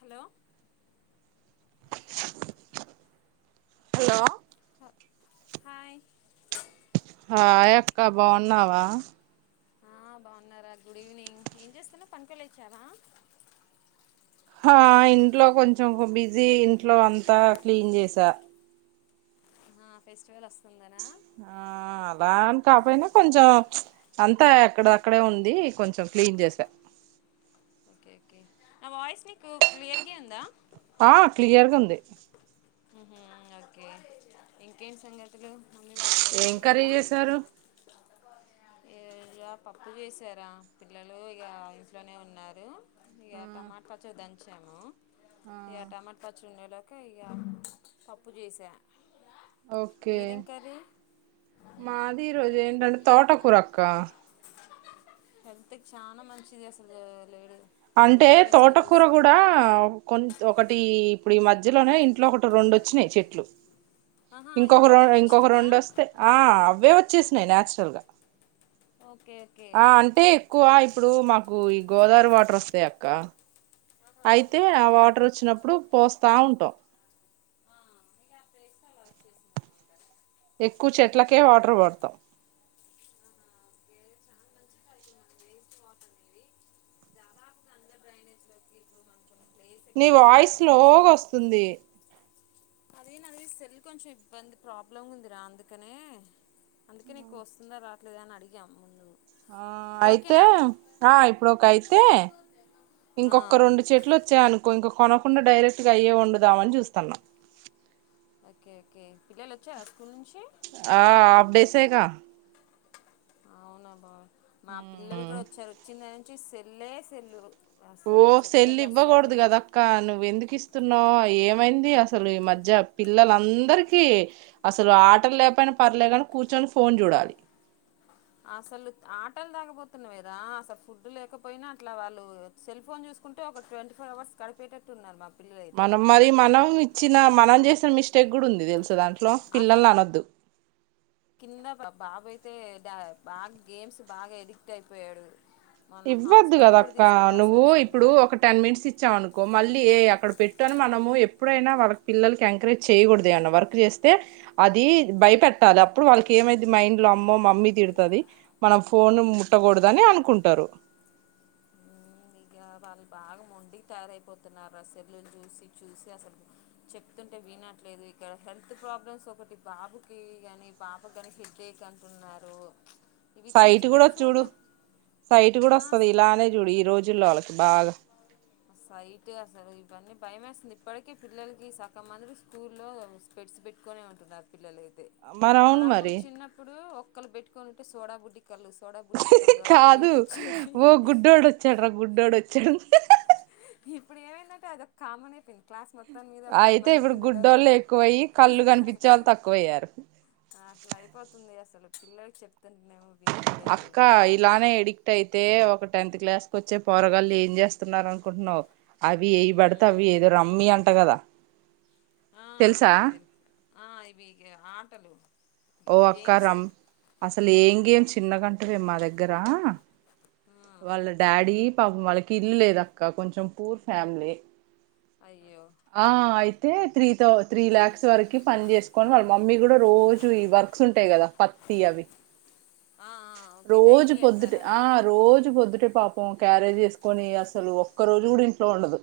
Hello hello hi hi అక్క బాగున్నావా ఆ బాగున్నారా గుడ్ ఈవనింగ్ ఏం చేస్తాన్నా పనికికలు ఇచ్చారా ఆ ఇంట్లో కొంచం బిజీ ఇంట్లో అంతా క్లీన్ చేసా ఆ ఫెస్టివల్ వస్తుందనా ఆ అలా అని కాపోయినా కొంచెం అంతా ఎక్కడ అక్కడే ఉంది కొంచెం క్లీన్ చేసా ఓకేకే నా వయిస్మ క్లియర్గే ఉందా ఆ క్లియర్గా ఉంది ఓకే ఇంకేమి సంగతులు మమ్మీ వాళ్ళందరు ఏం కర్రీ బాగున్నారా చేసారు. ఈ రోజుగా పప్పు చేసారా పిల్లలు ఇగ ఇంట్లోనే ఉన్నారు. ఇగ టమాటా పచ్చడి దం. వచ్చాము. యా టమాట పచ్చడి ఉన్న. ఇంకా పప్పు చేసా. ఓకే మీదేం కర్రీ మాది ఈరోజు ఏంటంటే తోట కూర అక్క. హల్త్ చాలా మంచిది అసలు. లేడు అంటే లీఫీ తోటకూర వెజిటేబుల్స్ కూడా కొం. ఒకటి ఇప్పుడు ఈ మధ్యలోనే ఇంట్లో ఒకటి రెండు వచ్చినాయి చెట్లు. ఆహా ఇంకొక ఇంట్లో రెం ఇంకొక పండించిందా రెండు వస్తే ఆ అవే వచ్చా. వచ్చేసినాయి నాచురల్ గా. ఓకే ఓకే ఆ అంటే ఎక్కువ. ఇప్పుడు మాకు ఈ గోదావరి వాటర్ వస్తాయి అక్క. అయితే ఆ వాటర్ వచ్చినప్పుడు పోస్తా ఉంటాం. ఎక్కువ చెట్లకే వాటర్ పడుతాం. వేస్ట్ వాటర్ అనేవి చాలా అంద డ్రైనే ఇప్పుడు. నీ వాయిస్ లోగా వస్తుంది. అదే నది సెల్ కొంచెం ఇబ్బంది ప్రాబ్లమ్ ఉందిరా అందుకునే అందుకు నీకు వస్తుందా రావట్లేదా అని అడిగాం ముందు. ఆ ఇప్పుడు అయితే ఓకేనా ఆ ఇప్పుడు ఒక అయితే ఇంకొక రెండు చెట్లు వచ్చాయినుకో ఇంకొ. కొనకుండా డైరెక్ట్ గా అయ్యే వండుదామని చూస్తున్నాం. ఓకే ఓకే పిల్లలు వచ్చా స్కూల్ నుంచి. ఆ ఆఫ్ డేసే గా. అవున. మా పిల్లలు కూడా వచ్చారు వచ్చిందా. వచ్చి సెల్ లే సెల్లు. ఓ అస్సలు సెల్ చెప్తుంటే అస్సలు ఇవ్వకూడదు కదా వినట్లే అక్క నువ్వు ఎందుకు ఇస్త. తుస్తున్నాం ఏమైంది అసలు ఈ మధ్య పిల్లలందరికీ అసలు ఆటలు లేపోయినా పర్లే కాని కూర్చొని ఫోన్ చూడాలి. అసలు ఆటలు తాగపోతున్నా మీరా అసలు ఫుడ్ లేకపోయినా అట్లా వాళ్ళు సెల్ ఫోన్ చూసుకుంటే ఒక ట్వంటీ ఫోర్ అవర్స్ గడిపేటట్టు ఉన్నారు మాకు. మనం మరి మనం ఇచ్చి. తిన మనం చేసిన మిస్టేక్ కూడా ఉంది తెలుసుదంటే. లో అసలు పిల్లల్ని అనొద్దు కింద బాబు అయితే బాగా గేమ్స్ బాగా ఎడిక్ట్ అయిపోయాడు మొన్న ఇవ్వద్దు హాస్పిటల్ కదా కూడా అక్క తీసుకెళ్లాల్సి నువ్వు ఇప్పుడు వచ్చింది ఒక టెన్ మినిట్స్ ఇచ్చావు అనుకో మళ్ళీ ఏ అక్కడ పెట్టు అని మనము ఎప్పుడైనా వాళ్ళకి పిల్లలకి ఎంకరేజ్ చేయకూడదు అన్న వర్క్ చేస్తే అది భయపెట్టాలి అప్పుడు వాళ్ళకి ఏమైతాది మైండ్లో అమ్మో మమ్మీ తిడతాది మనం ఫోన్ ముట్టకూడదు అని అనుకుంటారు ఇ వాళ్ళు బాగా మొండి తయారైపోతున్నారు అసెర్ని చూసి చూసి అసలు చెప్తుంటే వినట్లేదు ఇక్కడ హెల్త్ ప్రాబ్లమ్స్ ఒకటి బాబుకి కాని పాప కాని హిడ్డేక్ అంటున్నారు. ఇవి చిన్న సైటు కూడ చిన్నవి చూడు చూడ సైటు కూడ ఆ వస్తది ఇలానే చూడు ఈ రోజు పిల్లోలకి బాగ సైటు అసలు ఇవన్నీ భయమేస్తుంది ఇప్పటికే పిల్లలకి సగమంది స్కూల్లో స్పెట్స్ పెట్టుకొనే ఉంటున్నారు పిల్లలయితే మరి అవును మనప్పుడు మరి చిన్నప్పుడు ఒ ఒక్కలు పెట్టుకునింటే సోడా బుడ్డి కళ్ళు సోడా బుడ్డి కళ్ళు అట్లా కాదు ఏడిపించేది ఓ గుడ్డోడు వచ్చాడు ర గుడ్డోడు వచ్చాడు ఇప్పుడు ఏమైందట్టే అది ఒక కామన్ అయిపోయింది క్లాస్ మొ మొత్తం మీద పది అయితే మందికి ఇప్పుడు ఉండేలోకె గుడ్డోళ్ళు ఎక్కువయ్యి కళ్ళు కనిపించే వాళ్ళు తక్కువయ్యారు అట్ల అయిపోతుంది అసలు పిల్లోలకి చెప్తుంట మేము అక్క ఇలానే ఎడిక్ట్ అయితే ఒక టెన్త్ క్లాస్ కోచ్చే పొరగాళ్ళు ఏం చేస్తున్నారు అనుకుంటున్నావు అవి ఏవి పడితే అవి మ్మ్ ఏదో రమ్మి అంట కదా ఆ తెలుసా ఇది ఆ ఇవి ఆటలు ఓ అక్క గేమ్స్ రమ్ అసలు ఏం గేమ్ చిన్నగంటురే మా దగ్గర ఆ వాళ్ళ డాడీ పాపం వాళ్ళకి ఇల్లు లేదు అక్క కొంచెం పూర్ ఫ్యామిలీ అయ్యో ఆ అయి అయితే త్రీ తౌ త్రీ లాక్స్ వరకు పని చేసుకొని వాళ్ళ మమ్మీ కూడా రోజు ఈ వర్క్స్ ఉంటాయి కదా పత్తి అవి ఆ ఆ ఓకే రోజు డైలీ పొద్దుటి వెళ్తారా ఆ రోజు పొద్దుటి పాపం క్యారేజీ ఎసుకొని అసలు ఒక్క రోజు కూడ ఇంట్లో ఉండదు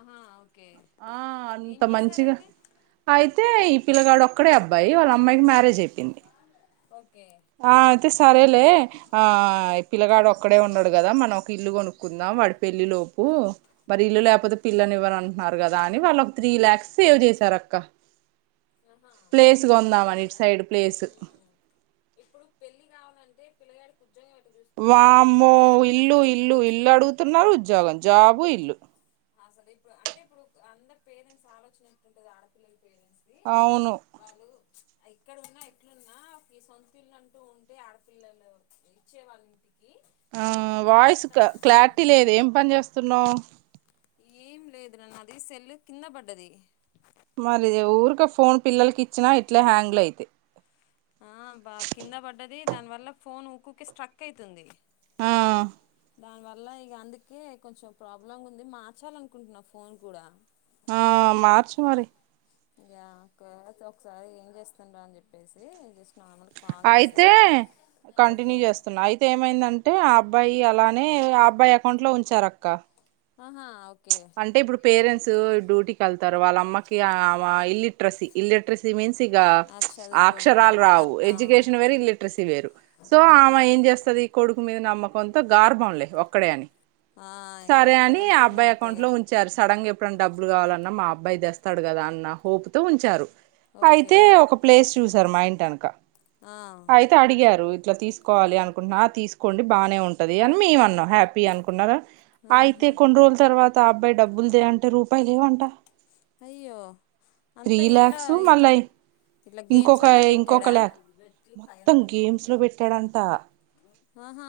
ఆహా ఓకే ఆ ఏం అంత మంచిగ చేశారయితే అయితే పిల్లగాడు ఒక్కడే అబ్బాయి వాళ్ళ అమ్మాయికి మ్యారేజ్ అయిపోయింది ఒకే ఆ అయితే సరేలే ఆ ఈ పిల్లగాడు ఒక్కడే ఉన్నాడు కదా మనం ఒక ఇల్లు కొనుక్కుందాం వాడి పెళ్లి లోపు మరి ఇల్లు లేకపోతే ఓకే పిల్లనివ్వరు అంటునారు కా అని వాళ్ళు ఒక త్రీ ల్యాక్స్ సేవ్ చేసారు అక్క ఆహా ప్లేస్ కొందాం మంచిదే అని ఇటు కదా సైడ్ ప్లేసు ఉమ్ ఇప్పుడు పెళ్లి కావాలంటే పిల్లగా వామ్మో ఇల్లు ఇల్లు చూస్తున్నారు ఇల్లు అడుగుతున్నారు ఉద్యోగం జాబు ఇ ఇల్లు అసలు ఇప్పుడు అంటే ఇప్పుడు అందరు పేరెంట్స్ ఆలోచనేటుంటది ఆడపిల్లల్ అవును ఎక్కడ ఉన్నా ఎట్లున్నా ఈ సొంత ఇల్లు అంటూ ఉంటే ఆడపిల్లలు ఇచ్చేవాళ్ళింటి ఆ వాయిస్ క క్లార్ టీ కంపల్స లేదు ఏం పని చేస్తున్నావు ఏం లేదు నన్న అది సెల్ కింద పడ్డది మరి ఊరిక ఫోన్ పిల్లల్ కి ఇచ్చినా ఇట్లే హ్యాంగ్ల అయిత యి ఆ బాగా కింద పడ్డది దాని వల్ల ఫోన్ ఊక్కుకి స్ట్రక్ అయితుంది ఆ దాని వల్ల ఇక అందుకే కొంచెం ప్రాబ్లం ఉంది మార్చాలి అనుకుంటున్నా ఫోన్ కూడా ఆ మార్చ్ మరి అ ఒకసారి ఏం చేస్తుండ్రా అని చెప్పేసి నార్మల్ కాల్ అయితే చేశాను ఓకే కంటిన్యూ చేస్తున్నా అయితే ఏమైందంటే అబ్ అబ్బాయి అలానే ఆ అబ్బాయి అకౌంట్ లో ఉంచారు అక్క ఆహా ఓకే అంటే ఇప్పుడు పేరెంట్స్ స్ డ్యూటీకి వెళ్తారు వాళ్ళమ్మకి ఇల్లిట్రసీ ఇల్లిట్రసీ మీన్స్ తిగ చదువుకోనోళ్ళు అక్షరాల్ రావు ఎజ్యకేషన్ వేరు ఇలిటరసీ వేరు సో ఆమ అవును ఏం చేస్తది కొడుకి మీద నమ్మకంతో గార్భంలే ఒక్కడే అని ఇక సరే అని ఒక్కళ్ళంటే ఇక అఅబ్బాయి అకౌంట్ అంతేగా లో ఉంచారు సడన్ గా ఎప్ ఎప్పుడన్ డబ్బులు కావాలన్నా మా అబ్బాయి తెస్తాడు కదా అన్న హోప్ తో ఉంచారు ఓకే అయితే ఒక ప్లేస్ చూసారు మా ఇంటి అనుక ఆహా అయితే అడిగారు ఇట్లా తీసుకోవాలి అనుకుంటున్నా తీసుకోండి బాగానే ఉంటది అని మేము అన్నాం హ్యాపీ అనుకున్న రా అయితే కొన్ని రోజులు తర్వాత తాఅబ్బాయి డబ్బులు దేయంటే రూపాయి లేవంటా అయ్యో అంతా ఇట్లా ల్యాక్స్ మళ్ళా ఇట్లా ఇంకొక గేమ్స్లలో ఇంకొక పెట్టాడా ల్యాక్ మొత్తం గేమ్స్ లో పెట్టాడంట ఆహా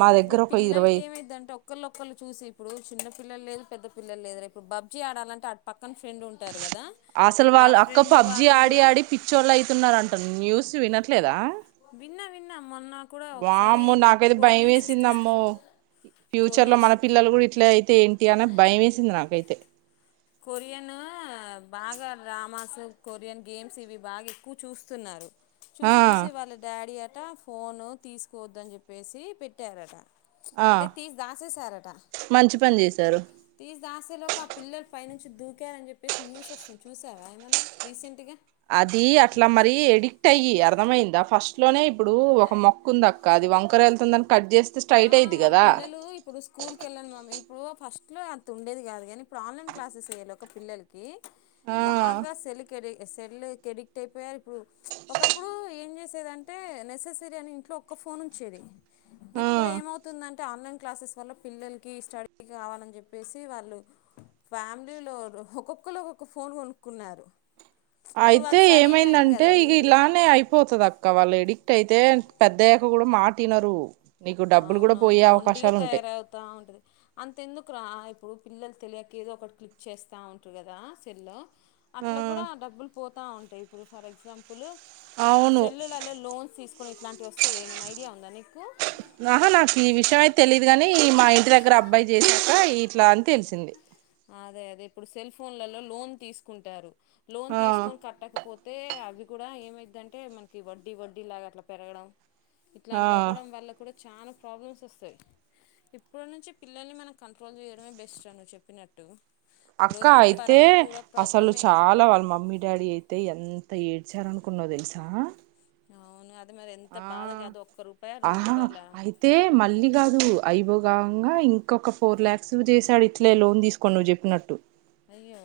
మా ఇప్పుడు దగ్గర ఒక ఇరవై పిల్లలకి ఏమైదంటే ఒక్కళ్ళు ఒకళ్ళు చూసి ఇప్పుడు చిన్న పిల్లలు లేదు పెద్ద పిల్లలు లేదు రే ఇప్పుడు పబ్జీ ఆడాలంటే ఆడ్ పక్కన ఫ్రెండ్ ఉంటారు కదా అసలు ఆ వాళ్ళు అక్క ఫ్రెండ్ పబ్జి వాళ్ళు ఆడి కూడా ఆడి పిచ్చోళ్ళు అయితున్నార అంటా న్యూస్ వినట్ ట్లేదా విన్నా విన్నా మొన్న కూడా ఒకసారి వామ్మె ఇట నాకైతే భయం కొరియన్ వేసింది సిస్టర్స్ అమ్మె ఫ్యూచర్ లో కొరియన్స్ మన పిల్లలు కూడా ఇట్ల అయితే ఏంటి అని భయం వేసింది నాకైతే కొరియను బాగా డ్రామాస్ కొరియన్ గేమ్స్ ఇవి బాగా ఎక్కువ చూస్తున్నారు ఆ చూసి చూసి వాళ్ళ డాడీ అ ఫోను తీసుకోవద్దని చెప్పేసి పెట్టారట ఆ అంటే తీసి దాసేశారట. మంచి పని చేశారు తీసి దాసేలోక ఆ పిల్ల పై నుంచి దూకారని చెప్పేసి న్యూస్ వస్తుంది చూసారా ఏమన్నా రీసెంట్గా అది అట్లా మరీ ఎడిక్ట్ అయి అర్థమయిందా ఫస్ట్ లోనే ఇప్పుడు ఒక మొక్కుంద అక్క అది వంకర వెళ్తుందని కట్ చేస్ ఆ వాళ్ళ పిల్లలు ఇప్పుడు స్కూల్ కి వెళ్ళను మమ్మీ ఒ ఫస్ట్లో అంత ఉండేది కాదు కానీ ఇప్పుడు ఆన్లైన్ క్లాసెస్ అయ్యే లోగా పిల్లల్కి ఆ బాగా సలికెడ సెల్ కి ఎడిక్ట్ అయిపోయారు ఇప్పుడు ఒకప్పుడు ఏం చేసేది అంటే నెససరీ అని ఇంట్లో ఒక్క ఫోన్ ఉంచేది ఆ ఇప్పుడు ఏమవుతుందం అంటే ఆన్లైన్ క్లాసెస్ వల్ల పిల్లలకి స్టడీకి కావాలని చెప్పేసి వాళ్ళు ఫ్యామిలీలో ఒక్కొక్కళ్ళు ఒక్క ఫోన్ కొనుక్కున్నారు ఇప్పుడు వాళ్ళ అయితే స్టడీ టైం ఏమైందంటే కదా అది ఇక ఇలానే అయిపోతుంది అక్క వాళ్ళు ఎడిక్ట్ అయి అయితే పెద్ద అయ్యాక కూడా మాట ఇనరూ అవునవును మొండిగా తయారవుతా ఉంటది అంతెందుకు రా ఇప్పుడు పిల్లలు తెలియక ఏదో ఒకటి క్లిక్ చేస్తా ఉంటారు కదా సెల్లో ఆ అట్లా కూడా డబ్బులు పోతే ఆ ఉంటాయ్ ఇప్పుడు ఫర్ ఎక్సాంపుల్ లు అవును సెల్లలలో లోన్స్ తీసుకుని ఇట్లాంటివి వస్తే ఏమైనా ఐడియా ఉందా నీకు ఆహా నాకు ఈ విషయ్ అయితే తెలీదు గాని మా ఇంటి దగ్గర అబ్బాయి చేసాక ఇట్లా అని తెలిసింది అదే అదే ఇప్పుడు సెల్ ఫోన్లలో లోన్ తీసుకుంటారు లోన్ ఆ తీసుకొని కట్టకపో అయితే అవి కూడా ఏమైద్ది అంటే మనకి వడ్డీ వడ్డీ లాగా అట్లా పెరగడం ఇట్లాంటివి ఆ అవ్వడం వల్ల కూడా చాలా ప్రాబ్లమ్స్ వస్తాయి ఇప్పటి నుంచి పిల్లల్ని మనం కంట్రోల్ చేయడమే బెస్ట్ అని చెప్పిన అక్క అయితే అసలు ప్రాబ్లమే చాలా వాళ్ళ మమ్మీ డాడీ అయితే ఎంత త ఏడ్చారు అనుకున్నావ్ తెలుసా! అవును మరి ఎంత ఆ బాధ కాదు ఒక్క రూపాయ రెండు ఆహ రూపాయలా అయితే మళ్ళీ గాదు అయిపోగా కాంగా ఇంకొక ఒక ఫోర్ లాక్స్ చేసాడు ఇట్లే లోన్ తీసుకోని నువ్వు చెప్పినట్టు అయ్యో!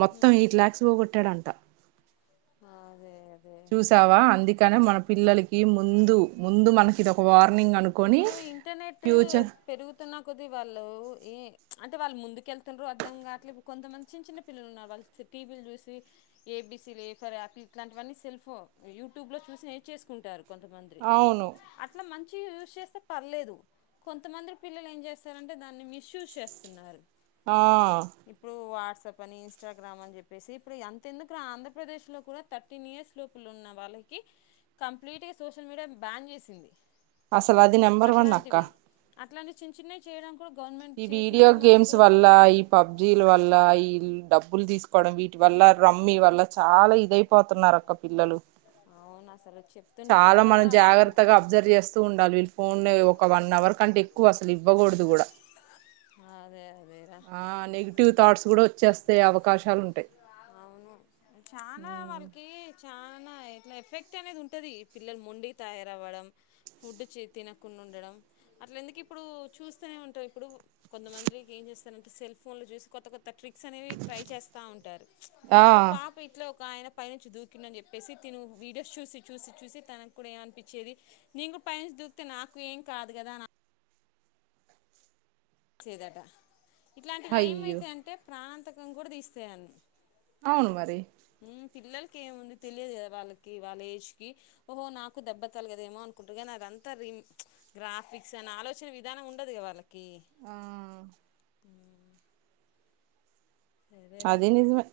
ఉహు మొత్తం ఎయిట్ లాక్స్ పోగొట్టాడంట అదే అదే చూసావా అందుకనే మన పిల్లలకి ముందు ముందు మనకిది వా ఇప్పుడు ఇంటర్నెట్ పెరుగుతున్నా కొద్ది వాళ్ళు ఏ అంటే వాళ్ళు ముందుకేళ్తున్రో అర్థంకాట్లే కొంతమంది చిన్న చిన్న పిల్లలు ఉన్నారు వాళ్ళు టీవీలు చూసి ఏబీసీలు ఏ ఫర్ ఆపిల్ ఇట్లాంటివన్నీ సెల్ఫో యూట్యూబ్లో చూసి నేర్చేసుకుంటారు. కొంతమంది అవును అట్లా మం మంచి యుజ్ చేస్తే పర్లేదు కొంతమంది పిల్లలు ఏం చేస్తారంటే దాన్ని మిస్ యూస్ చేస్తున్నారు. ఆ ఇప్పుడు వాట్సాప్ అని ఇన్స్టాగ్రామ్ అని చెప్పేసి ఇప్పుడు అంతెందుకురా ఆంధ్రప్రదేశ్ లో కూడా థర్టీన్ ఇయర్స్ లోపల ఉన్న వాళ్ళకి కంప్లీట్గా సోషల్ మీడియా బ్యాన్ చేసింది. అసలు అది నెంబర్ వన్ అక్క అట్లాంటివి అట్లాంటి చిన్న చిన్నయ్ చేయడం కూడా గవర్నమెంట్ ఈ వీడియో చేసినప్పుడు మనం గేమ్స్ కూడా వల్ల ఈ పబ్జీల వల్ల ఈ డబ్బులు తీసుకోవడం వీటి వల్ల రమ్మి వల్ల చాలా ఇదయిపోతున్నారు అక్క పిల్లలు అవును అసలు చెప్తుంటే చాలా కూడా మనం అసలు జాగ్రత్తగా అబ్జర్వ్ చేస్తూ ఉండాలి, వీళ్ళు ఫోన్లు ఒక వన్ అవర్ కంటే ఎక్కువ అసలు ఇవ్వకూడదు కూడా అదే అదేరా ఆ నెగిటివ్ థాట్స్ కూడా వచ్చేస్తే అవకాశాలు ఉంటాయి చా ఇట్లా ఎఫెక్ట్ అనేది ఉంటది పిల్లలు మొండిగ తయారవ్వడం ఫుడ్ తినకుండా ఉండడం అట్ల ఎందుకు ఇప్పుడు చూస్తూనే ఉంటావ్ ఇప్పుడు కొంతమందికి ఏం చేస్తారం సెల్ ఫోన్ లో చూసి కొత్త కొత్ ట్రిక్స్ అనేవి ట్రై చేస్తా ఉంటారు ఆ ఒక పాప ఇట్లో ఒక ఆయన పైనుంచి దుకిండని చెప్ చెప్పేసి తిను వీడియోస్ చూసి చూసి చూసి తనాకూడా ఏమ అనిపించేది నీన్ కూడ పైనుంచి దూకితే నాకు ఏం కాదు కదా నా చేదాటా ఇట్లాంటివి అయ్యో ఏమైతా అంటే ప్రాణంతక [inaudible] కూడా తీస్తేయన్ని అవును మరి పిల్లలకి ఏముంది తెలియదు కదా వాళ్ళకి వాళ్ళ ఏజ్కి ఓహో నాకు దెబ్బతలగదేమో అనుకుంటారు, కానీ అదంతా రిమ్ గ్రాఫిక్స్ అని ఆలోచన విధానం ఉండదు కదా వాళ్ళకి ఆ సరేరా అది నిజమే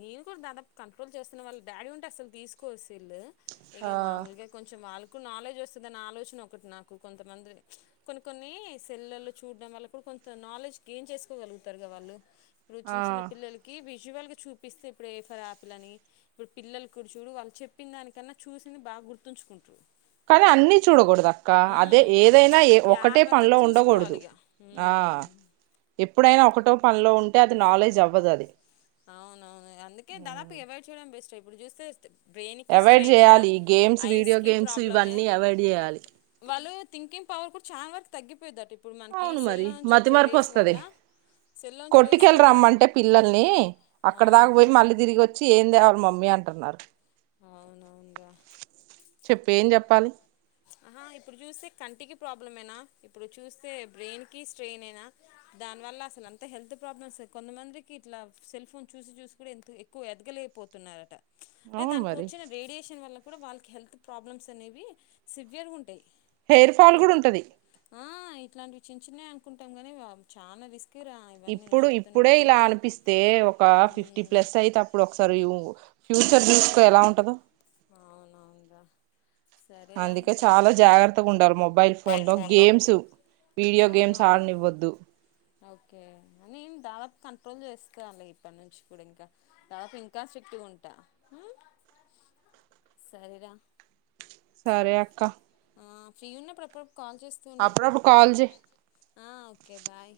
నేను కూడా దాదాపు కంట్రోల్ చేస్తున్న వాళ్ళ డాడీ ఉంటే అసలు తీసుకోదు సెల్లు ఆ ఇగ మామూలుగా కొంచెం వాలు నాలెడ్జ్ వస్తుందన్న ఆలోచన ఒకటి నాకు కొంతమంది కొన్ని కొన్ని సెల్లల్లో చూడడం వల్ల కూడా కొంత నాలెడ్జ్ గెయిన్ చేసుకోగలుగుతారుగా వాళ్ళు రుచించిన ఆ పిల్లలకి వి జ్య్వాళ్ళకి చూపిస్తే ఏ ఫర్యాపిల్ అని ఇప్పుడు పిల్లలు కూడా చూడు వాళ్ళు చెప్పిన దానికన్నా చూసింది బాగా గుర్తుంచుకుంట్రు కానీ అన్ని చూడకూడదు అక్క అదే ఏదైనా ఏ ఒక్కటే జాగ్రత్తగా పనిలో ఉండకూడదు చూసుకోవాలి ఇక ఆ ఉమ్. ఎప్పుడైనా ఒక టె పనిలో ఉంటే అది నాలెడ్జ్ అవ్వదు అది అవునవును అందుకే దాదాపు ఎవాయిడ్ చేయడం బెస్ట్ అ ఇప్పుడు చేస్తేస్ అవాయిడ్ చేయాలి గేమ్స్ వీడియో ఐస్కి గేమ్స్ ప్రాబ్లమే ఇవన్నీ అవాయిడ్ చేయాలి థికింగ్వర్ కూడా చాల వరకు తగ్పోయిదటిఇప్ అవును మరి మతిమరపు వస్తది సెల్లో నుంచి రేస్ కొట్టుకెళ్ వల్ల రమ్మంటే పిల్లల్ని అక్కడ దాకా అవును పోయి మళ్ళీ తిరిగి వచ్చి ఏందేవాల్ మమ్మీ అంటు న్నారు అవునవును రా చెప్పు ఏం చెప్పాలి ఆహా ఇప్పుడు చూస్తే కంటికి ప్రాబ్లం ఏనా ఇప్పుడు చూస్తే బ్రెయిన్ కి స్ట్రెయిన్ ఏనా దానివల్ల అసలు అంత హెల్త్ ప్రాబ్లమ్స్ కొంతమందికి ఇట్లా సెల్ ఫోన్ చూసి చూసి కూడా ఎ ఎక్కువ ఎదగలేక్ పోతున్నారట అంటే అవును దానికి మరి వచ్చిన రేడియేషన్ వల్ల కూడా వాళ్ళకి హెల్త్ ప్రాబ్లమ్స్ అనేవి సివియర్ గా ఉంటాయి హెయిర్ ఫాల్ ఇప్పుడు కూడా ఉంటది ఆ ఇట్లాంటివి చిన్న చిన్నవి అనుకుంటాం గానీ చాలా రిస్క్ రా ఇవన్నీ నువ్వు ఇప్పుడు ఇప్పుడే చెప్తుంటే ఇలా అనిపిస్తే ఒక ఫిఫ్టీ ఉమ్ ప్లస్ అయితే అప్పుడు ఒకసారి యు ఫ్యూచర్ చూసుకో ఎలా ఉంటదొ అవునవునురా సరేరా అందుకే చాలా మొబైల్ జాగ్రత్తగా ఉండాలి మొబైల్ ఫోన్ లో గేమ్స్ వీడియో గేమ్స్ అవునవును ఆడనివ్వద్దు రోజు చేస్తా అల ఇక్కడినుంచి కూడా ఇంకా తాత ఇంకా స్ట్రిక్టుగా ఉంటా సరేరా సరే అక్క ఆ ఫ్రీ ఉన్నప్పుడు అప్ డప్డు కాల్ చేస్తండు అప్పుడప్పుడు కాల్ చేయి ఆ ఓకే బాయ్